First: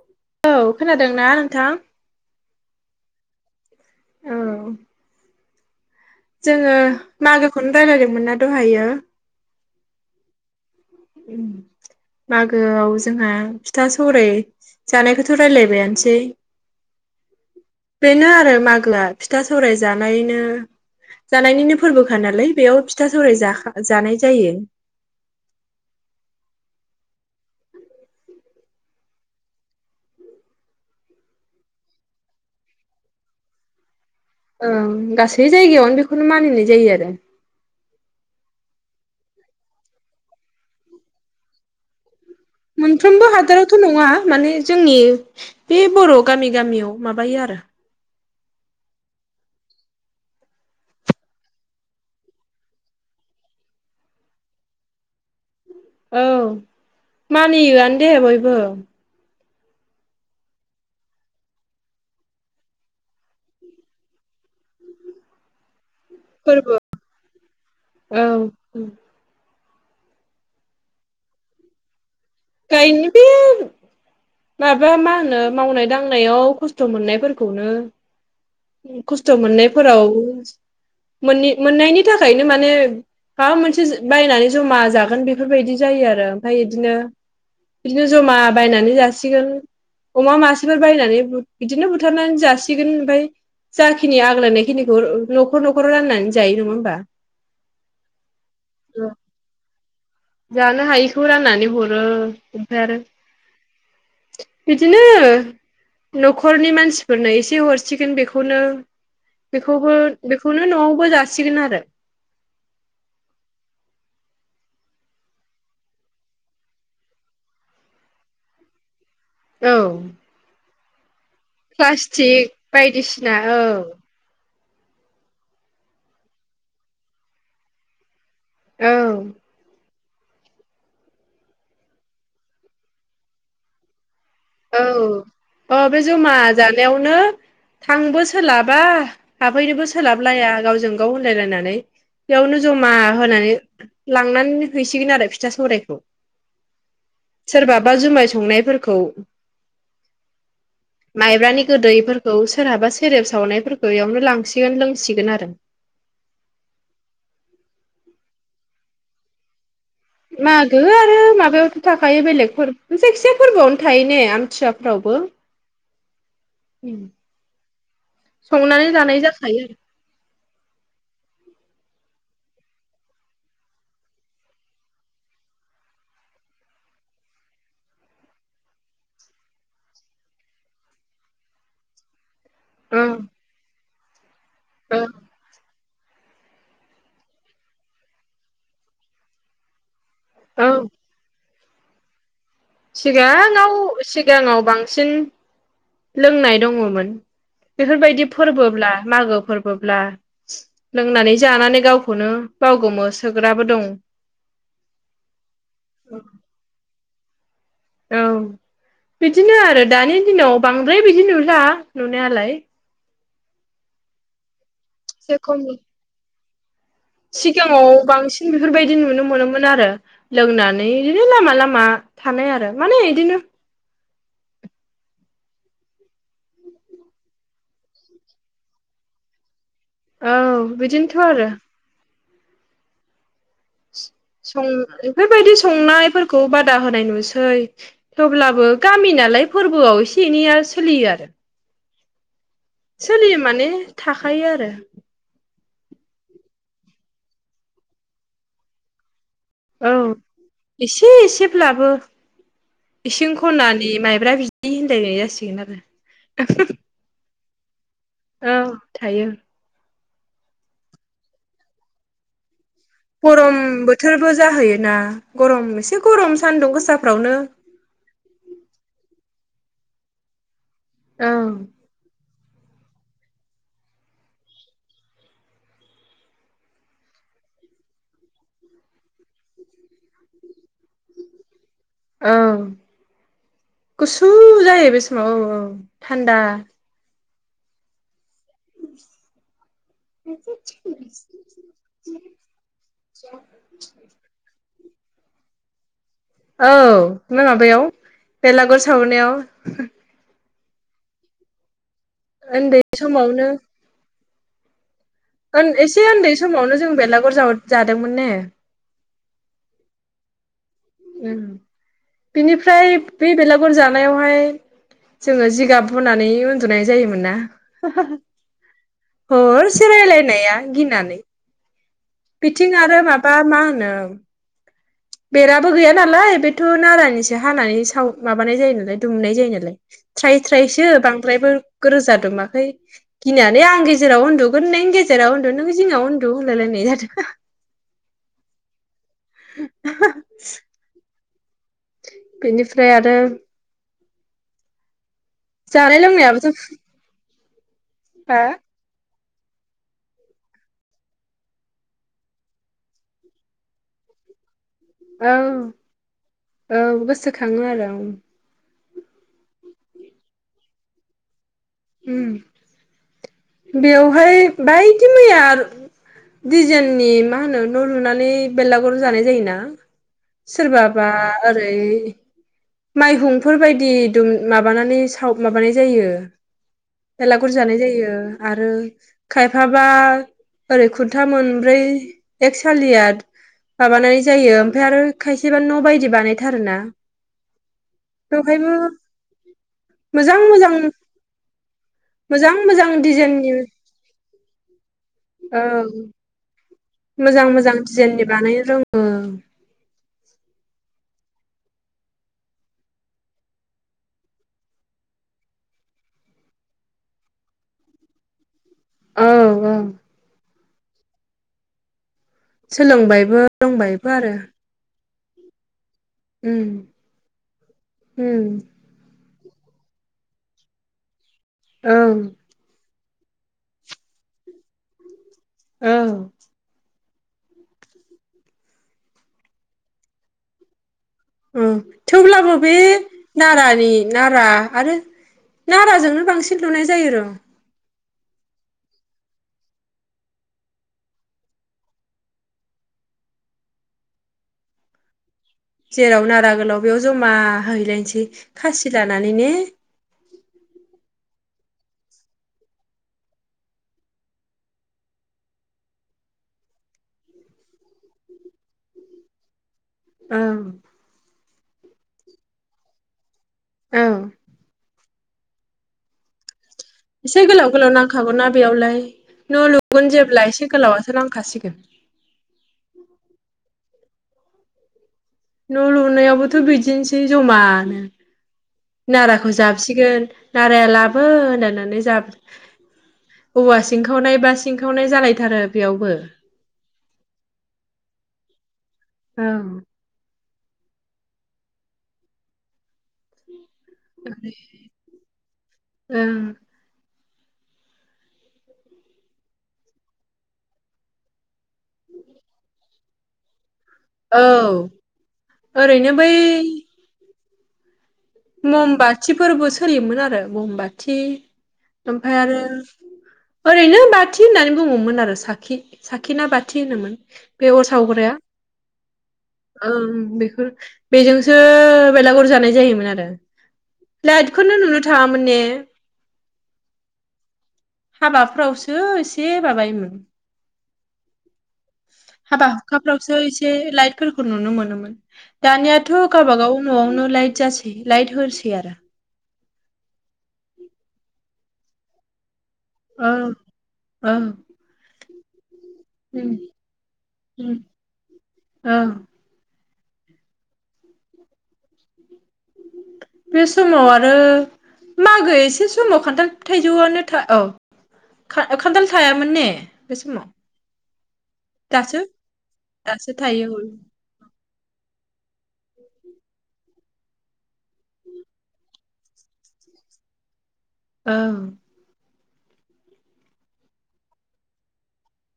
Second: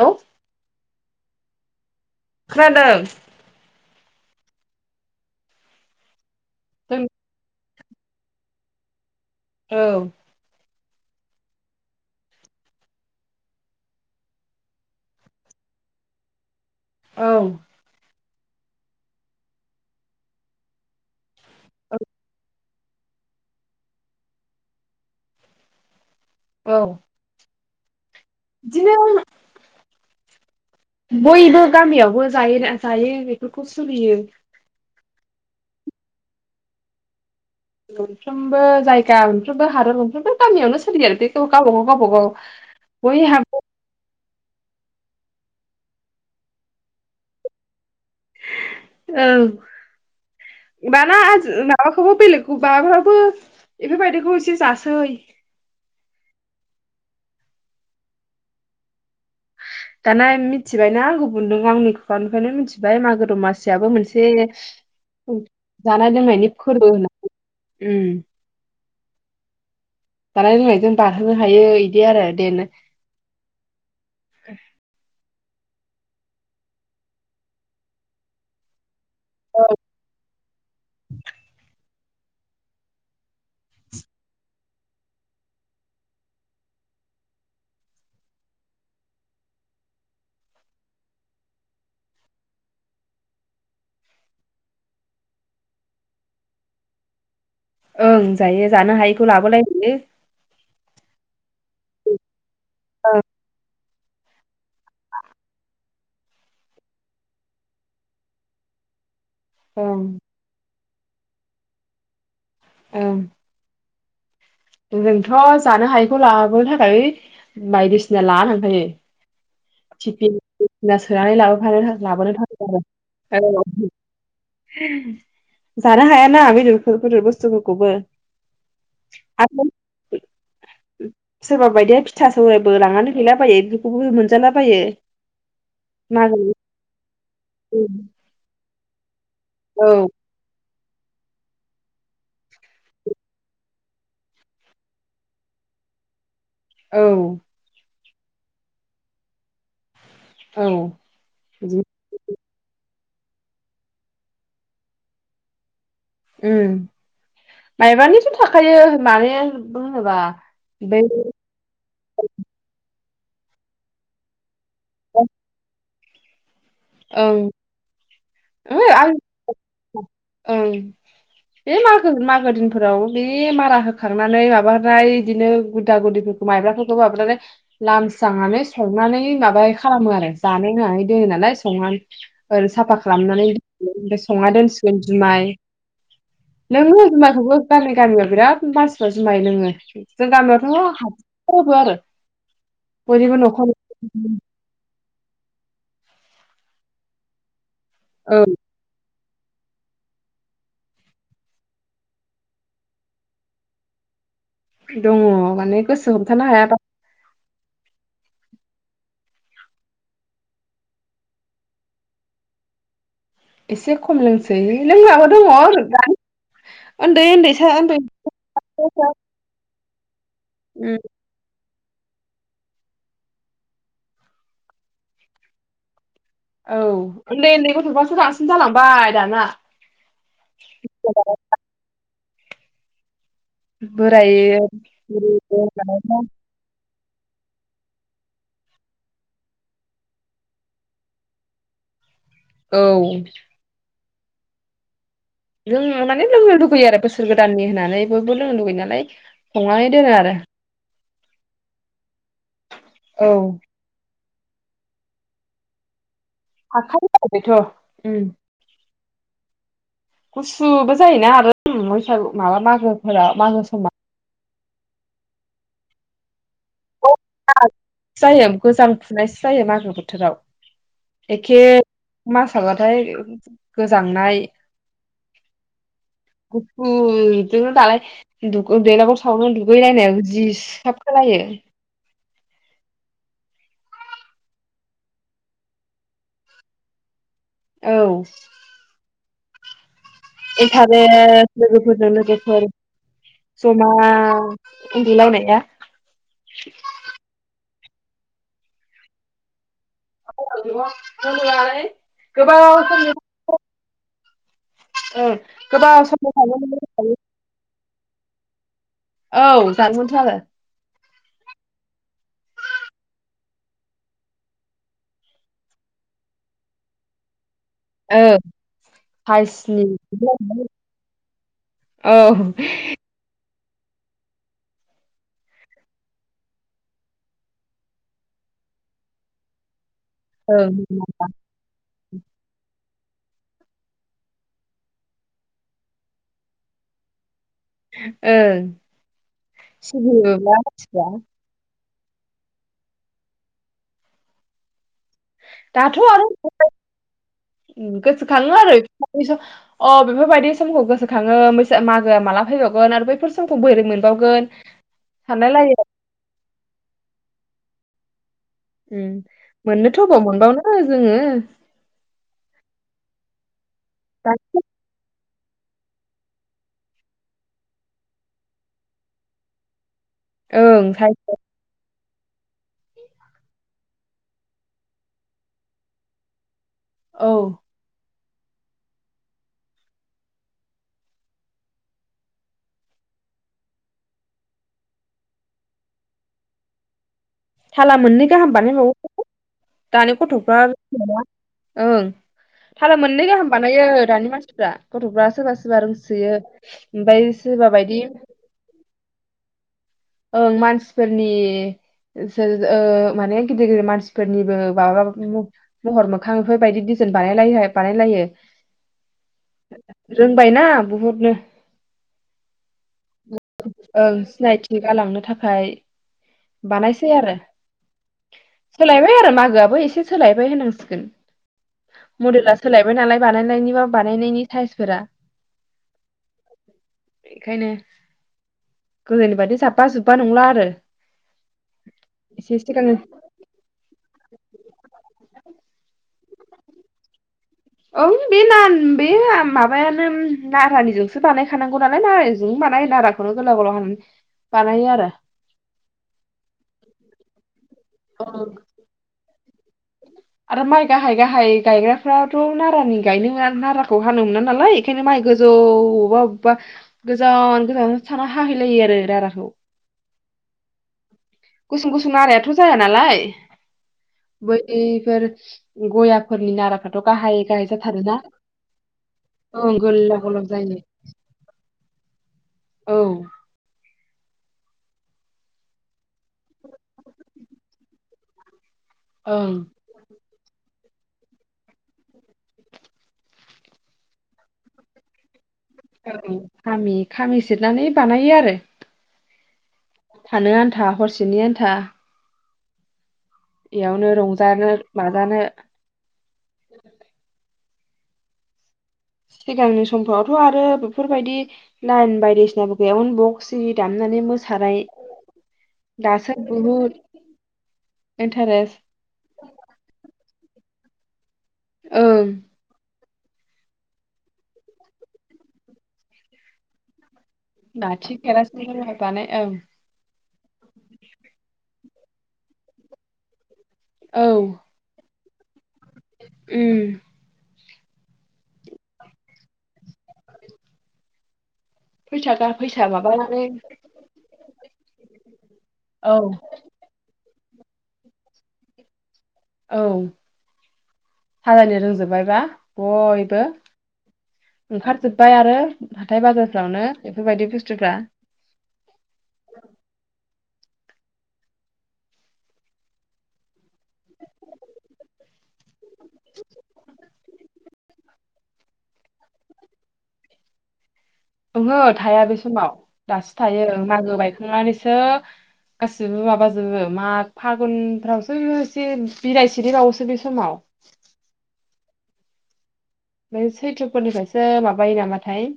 Hello औ खोनादों। दोंना नोंथां। खोनादों। औ। जोङो जों मागोखौनो रायज्लायदोंमोन ना? हायो। औ। मागोआव जोंहा फिथा सौराय जानायखौथ' रायलायबायानोसै। औ बेनो। आरो मागोआ फिथा सौराय जानायनो। जानायनिनो औ फोरबोखा नालाय बेयाव फिथा सौराय जानाय जायो। औ। बिदिनो बयबो गामियावबो जायो जायो बेफोरखौ सोलियो। औ गासै जायगायावनो बेखौनो मानिनाय जायो आरो। मोनफ्रोमबो जायगा मोनफ्रोमबो हादर मोनफ्रोमबो गामियावनो सोलियो आरो बेखौ गावबाागाव गावबाागाव मोनफ्रोमबो हादरावथ' नङा। माने जोंनि बे बर' गामि गामियाव माबायो आरो औ बाना माबाखौबो बेलेगखौ माबाफ्रावबो बेफोरबायदिखौ एसे जासै औ मानियोआनो दे बयबो दाना मिथिबायना गुबु नों आंनि खुखानिफ्रायनो मिथिबाय मागो दमासियाबो मोनसे जानाय लोंनायनि फोरबो होन्नानै उम। औ जानाय लोंनायजों दाहोनो हायो इदि आरो दे गायनो बे माबा मा होनो मावनाय दांनायाव खस्थ' मोननायफोरखौनो खस्थ' मोननायफोराव मोनि मोन्नायनि थाखायनो माने माबा मोनसे बायनानै जमा जागोन बेफोरबायदि जायो आरो ओमफ्राय बिदिनो इदिनो जमा बायनानै जासिगोन अमा मासेफोर बायनानै इदिनो बुथारनानै जासिगोन ओमफफ्राय जाखिनि आग्लायनाय खिनिखौ न'खर न'खराव रान्नानै जायो नङा होमबा? ओं जायो जानो हायैखौ लाबोलाय लायो जानो हायिखौ रान्नानै हरो ओमफ्राय आरो [inaudible] बिदिनो न'खरनि मानसिफोरनो एसे हरसिगोन बेखौनो बेखौबो ओं बेखौनो न'आव बो जासिगोन आरो ओं। जोंथ' जानो हायैखौ लाबोनो थाखाय बायदिसिना लाना थांखायो। औ। नास सोनानै लाबोफानो लाबोनो प्लास्टिक थाखाय बायदिसिना आरो औ। जानो हायाना बेदरौ बेदर बुस्थुफोरखौबो औ। सोरबा बायदिया फिथा सौरायबो लांनानै गैलाबायो बेखौबो औ अ बे जमा मागोनि जानायावनो थांबो सोलाबा हाबहैनोबो औ सोलाब लाया गावजों गाव होनलायनानै बेयावनो जमा होनानै लांनानै हैसिगोन आरो फिथा सौरायखौ। औ। बा जुमाय संनायफोरखौ औ माइब्रानि बिदि गोदैफोरखौ सोरहाबा सेरेब सावनायफोरखौ इयावनो लांसिगोन लोंसिगोन आरो। उम माइब्रानिथ' थाखायो माने होनोबा मागो आरो माबायावथ' थाखायो बेलेगफोर जायखिया फोरबोआवनो थायोन ने आमथिया फोरावबो ओमफ्राय ओं संनानै जानाय जाखायो [unintelligible] ओं। बे मागो मागो दिनफोराव बे मारा होखांनानै माबानाय बिदिनो गुदा गुदिफोरखौ माइब्राफोरखौ माबानानै लामस्रांनानै संनानै माबाय खालामो आरो जानो होननानै दै होनानै संनानै ओरै साफा आरो खालामनानै [unintelligible] संना दोनसिगोन औ जुमाय लोङो जुमायखौबो गामि गामियाव बिराद मानसिफ्रा जुमाय लोङो। जों औ गामियावथ' [unintelligible] बयनिबो सिगाङाव न'खर सिगाङाव बांसिन लोंनाय दङमोन। बेफोरबायदि औ फोरबोब्ला मागो फोरबोब्ला लोंनानै जानानै गावखौनो बावगोमो सोग्राबो दं। दङ माने गोसो हमथानो हायाबा औ बिदिनो आरो दानि दिनाव बांद्राय बिदि नुला नुनायालाय। एसे खम लोंसै। लोंग्राबो एसे दङ खम आरो दानि सिगाङाव बांसिन बेफोरबायदि नुनो मोनोमोन आरो। लोंनानै उम बिदिनो लामा लामा थानाय आरो माने इदिनो औ उन्दै उन्दै गथ'फ्रासो बांसिन जालांबाय दाना। औ बिदिनोथ' आरो। बोराय सं बेफोरबायदि संनायफोरखौ बादा होनाय नु सै थेवब्लाबो गामि नालाय फोरबोआव एसे एनैया सोलियो आरो। औ सोलियो माने। थाखायो आरो। लोंनो माने लोंनो लुगैयो आरो बोसोर गोदाननि होननानै बयबो लोंनो लुगैयो नालाय संनानै औ दोनो आरो एसे एसेब्लाबो औ इसिं खनानि माइ ब्रा बिदि होनलायनाय जासिगोन आरो। [unintelligible] थाखायो आरो बेथ' उम औ थायो। गुसुबो जायोना आरो बैसागु माबा मागो मागोफोराव गरम समाव बोथोरबो जाहैयोना। गरम ऐसे गरम सान्दुं गोसाफ्रावनो [unintelligible] जायो गोजांफुनाय जायो मागो बोथोराव। एखे। मासाबाथाय गोजांनाय गुफुर बिदिनो दालाय बेलागुर सावनो दुगैलायनाय जि साब खोनायो। औ गुसु जायो बे समाव औ औ थान्दा। औ। इन्टारेस्ट लोगोफोरजों लोगोफोर जमा उन्दुलायनाया। औ ना माबायाव बेलागुर सावनायाव। [unintelligible] उन्दै समनि समावनो। ओं गोबाव एसे समनि उन्दै थाखायनो समावनो जों बेलागुर [unintelligible] दंमोन ने। औ जानमोनथ' आरो उम बिनिफ्राय बे बेलागुर जानायावहाय जोङो जिगाब बनानै उन्दुनाय जायोमोन ना? ओ हरसे रायलायनाया गिनानै औ ओं बिथिं आरो माबा मा होन नों बेराबो गैया नालाय बेथ' नारानिसो हानानै साव माबानाय जायो नालाय दुमनाय जायो नालाय। थ्राय थ्रायसो बांद्रायबो रोजा दुमाखै। गिनानै आं गेजेराव उन्दुगोन नों गेजेराव उन्दु नों जिङाव उन्दु होनलायलायनाय जादों। ओं। सिगियो [unintelligible] [inaudible] बेनिफ्राय आरो जानाय लोंनायाबोथ' गोसो फुरा खाङो आरो अ बेफोरबायदि समखौ गोसोखाङो मागोआ माला फैबावगोन आरो बैफोर समखौ बोरै मोनबावगोन? सानलाय ओं लायो ओं गोसो खाङो आरो ओं। उम मोननोथ' अबाव मोनबावनो जोङो। उम बेवहाय बायदि मैया आरो दिजेननि मा होनो न' लुनानै बेलागुर जानाय जायोना। ओं सोरबाबा ओरै माइहुंफोरबायदि दुम माबानानै साव माबानाय जायो। औ बेलागुर जानाय जायो। आरो खायफाबा ओरै खुन्था मोनब्रै एक सालिया माबानानै जायो ओमफ्राय आरो खायसेबा न' बायदि बानायथारोना। थाला मोननै गाहाम बेवहायबो बानायबावो दानि मोजां गथ'फ्रा मोजां ओं मोजां मोजां थाला मोननै गाहाम डिजाइननि बानायो दानि मानसिफ्रा गथ'फ्रा सोरबा औ सोरबा रोंसोयो। ओमफ्राय मोजां सोरबा मोजां बायदि दिजाइननि बानायनो रोङो। ओं मानसिफोरनि ओ माने गिदिर गिदिर मानसिफोरनिबो माबा महर मोखां बेफोरबायदि दिजाइन बानायलायोहा बानायलायो औ औ रोंबायना बुहुदनो। सोलोंबाय ओं सिनायथि गालांनो थाखाय उम बानायसै आरो उम सोलायबाय आरो मागोआ। बो एसे सोलायबाय होननांसिगोन। औ मदेला सोलायबाय। बाय नालाय बानायनायनि बा बानायनायनि साइसफोरा ओं बेखायनो गोदोनि बादि जाब्बा जुब्बा नंला आरो। औ थेवब्लाबो एसे बे सिगांनि नारानि नारा आरो नाराजोंनो बांसिन लुनाय जायो र'। ओं बे ना बे माबायानो नारानिजोंसो बानायखानांगौ नालाय नारजों बानायो नाराखौनो गोलाव गोलाव हानानै बानायो आरो। जेराव नारा गोलाव बेयाव जमा जाहैलायनोसै खासि लानानै ने। आरो माइ गाहाय गाहाय गायग्राफ्राथ' नारानि गायनो नाराखौ हानो मोना नालाय ओंखायनो माइ गोजौ बबेबा अबेबा गोजान गोजान थाना हाहैलायो आरो नाराखौ। औ गुसुं गुसुं नारायाथ' जाया नालाय। औ बैफोर गयाफोरनि नारा एसे गोलाव गोलाव नांखागौना बेयावलाय न' ओं लुगोन गोलाव जेब्ला गोलाव एसे जायो गोलावासो नांखासिगोन। औ न' सनायावबोथ' बिदिनोसै जमानो नाराखौ ओं जाबसिगोन नार भाराया लाबो होननानै ज औवा सिंखावनाय बा सिंखावनाय जालायथारो बेयावबो औ खामि खामि सेरनानै बानायो आरो ओं थानो आन्था हरसेनि आन्था इयावनो रंजानो माजानो ओं सिगांनि समफोरावथ' आरो बेफोरबायदि लाइयेन बायदिसिनााब गैयान टस आरि दामनानै औ मोसानाय ओरैनो बै दासो दुलुर ममबाथिफोरबो सोलियोमोन आरो ममबाथि थै ओं ओमफ्राय आरो ओरैनो बाथि होननानै बुङोमोन आरो साखि साखिनाा बाथि होनोमोन बे अर लाथि सावग्राया केरासिन जमा बानाय ओं ओ बोखौ बेजोंसो बेलागर जानाय जायोमोन आरो औ [inaudible] लाइटखौनो नुनो थाङामोन ने उम हाबाफ्रावसो एसे माबायोमोन फैसा गा हाबा फैसा हुखाफ्रावसो माबानानै एसे लाइटफोरखौ नुनो मोनोमोन दानियाथ' औ गावबागाव न'आवनो लाइट गोसै लायट होसै आरो औ हाजानि रोंजोबबायबा औ बयबो औ ओंखारजोब ओमफ्राय आरो हाथाय उम बाजारफ्रावनो बेफोरबायदि उम बुस्तुफ्रा औ बे समाव आरो मागो एसे समाव खान्थाल थाइजौआनो था औ खान्थाल थायामोन ने बे समाव ओहो दासो थाया बे समाव दासो थायो मागो बायखांनानैसो गासैबो माबाजोबो माग -फागुनफ्रावसो एसे बिलाइ सिरिबावोसो बे समाव ओं बेम सैथ्रफोरनिफ्रायसो माबायो नामाथाय [inaudible]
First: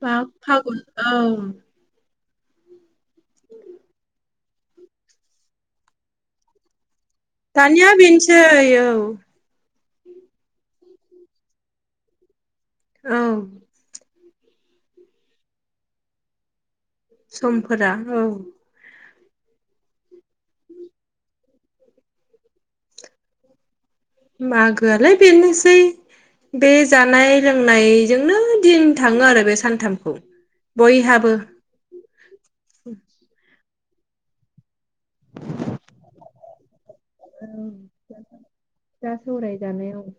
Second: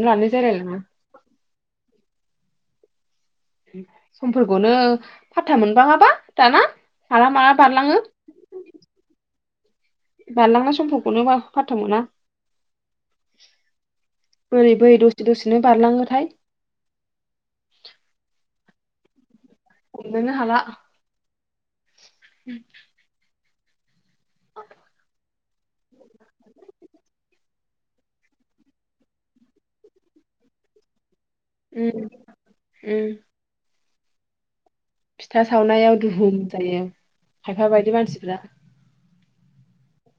माख लानो -फागुन जालायलाङा औ समफोरखौनो फा मोनबाङाबा! दाना माला माला दानिया बारलाङो बिनसै औ बारलांनाय समफोरखौनो फारथाव मोना औ बोरै बोरै दसे दसेनो बारलाङोथाय। समफोरा औ हमनोनो हाला [unintelligible] मागोआलाय बेनोसै बे जानाय लों बुंनायजोंनो दिन थाङो आरो बे सानथामखौ बयहाबो [inaudible] उम फिथा सावनायाव दुहुम जायो। खायफा बायदि मानसिफ्रा जा सौराय जानायाव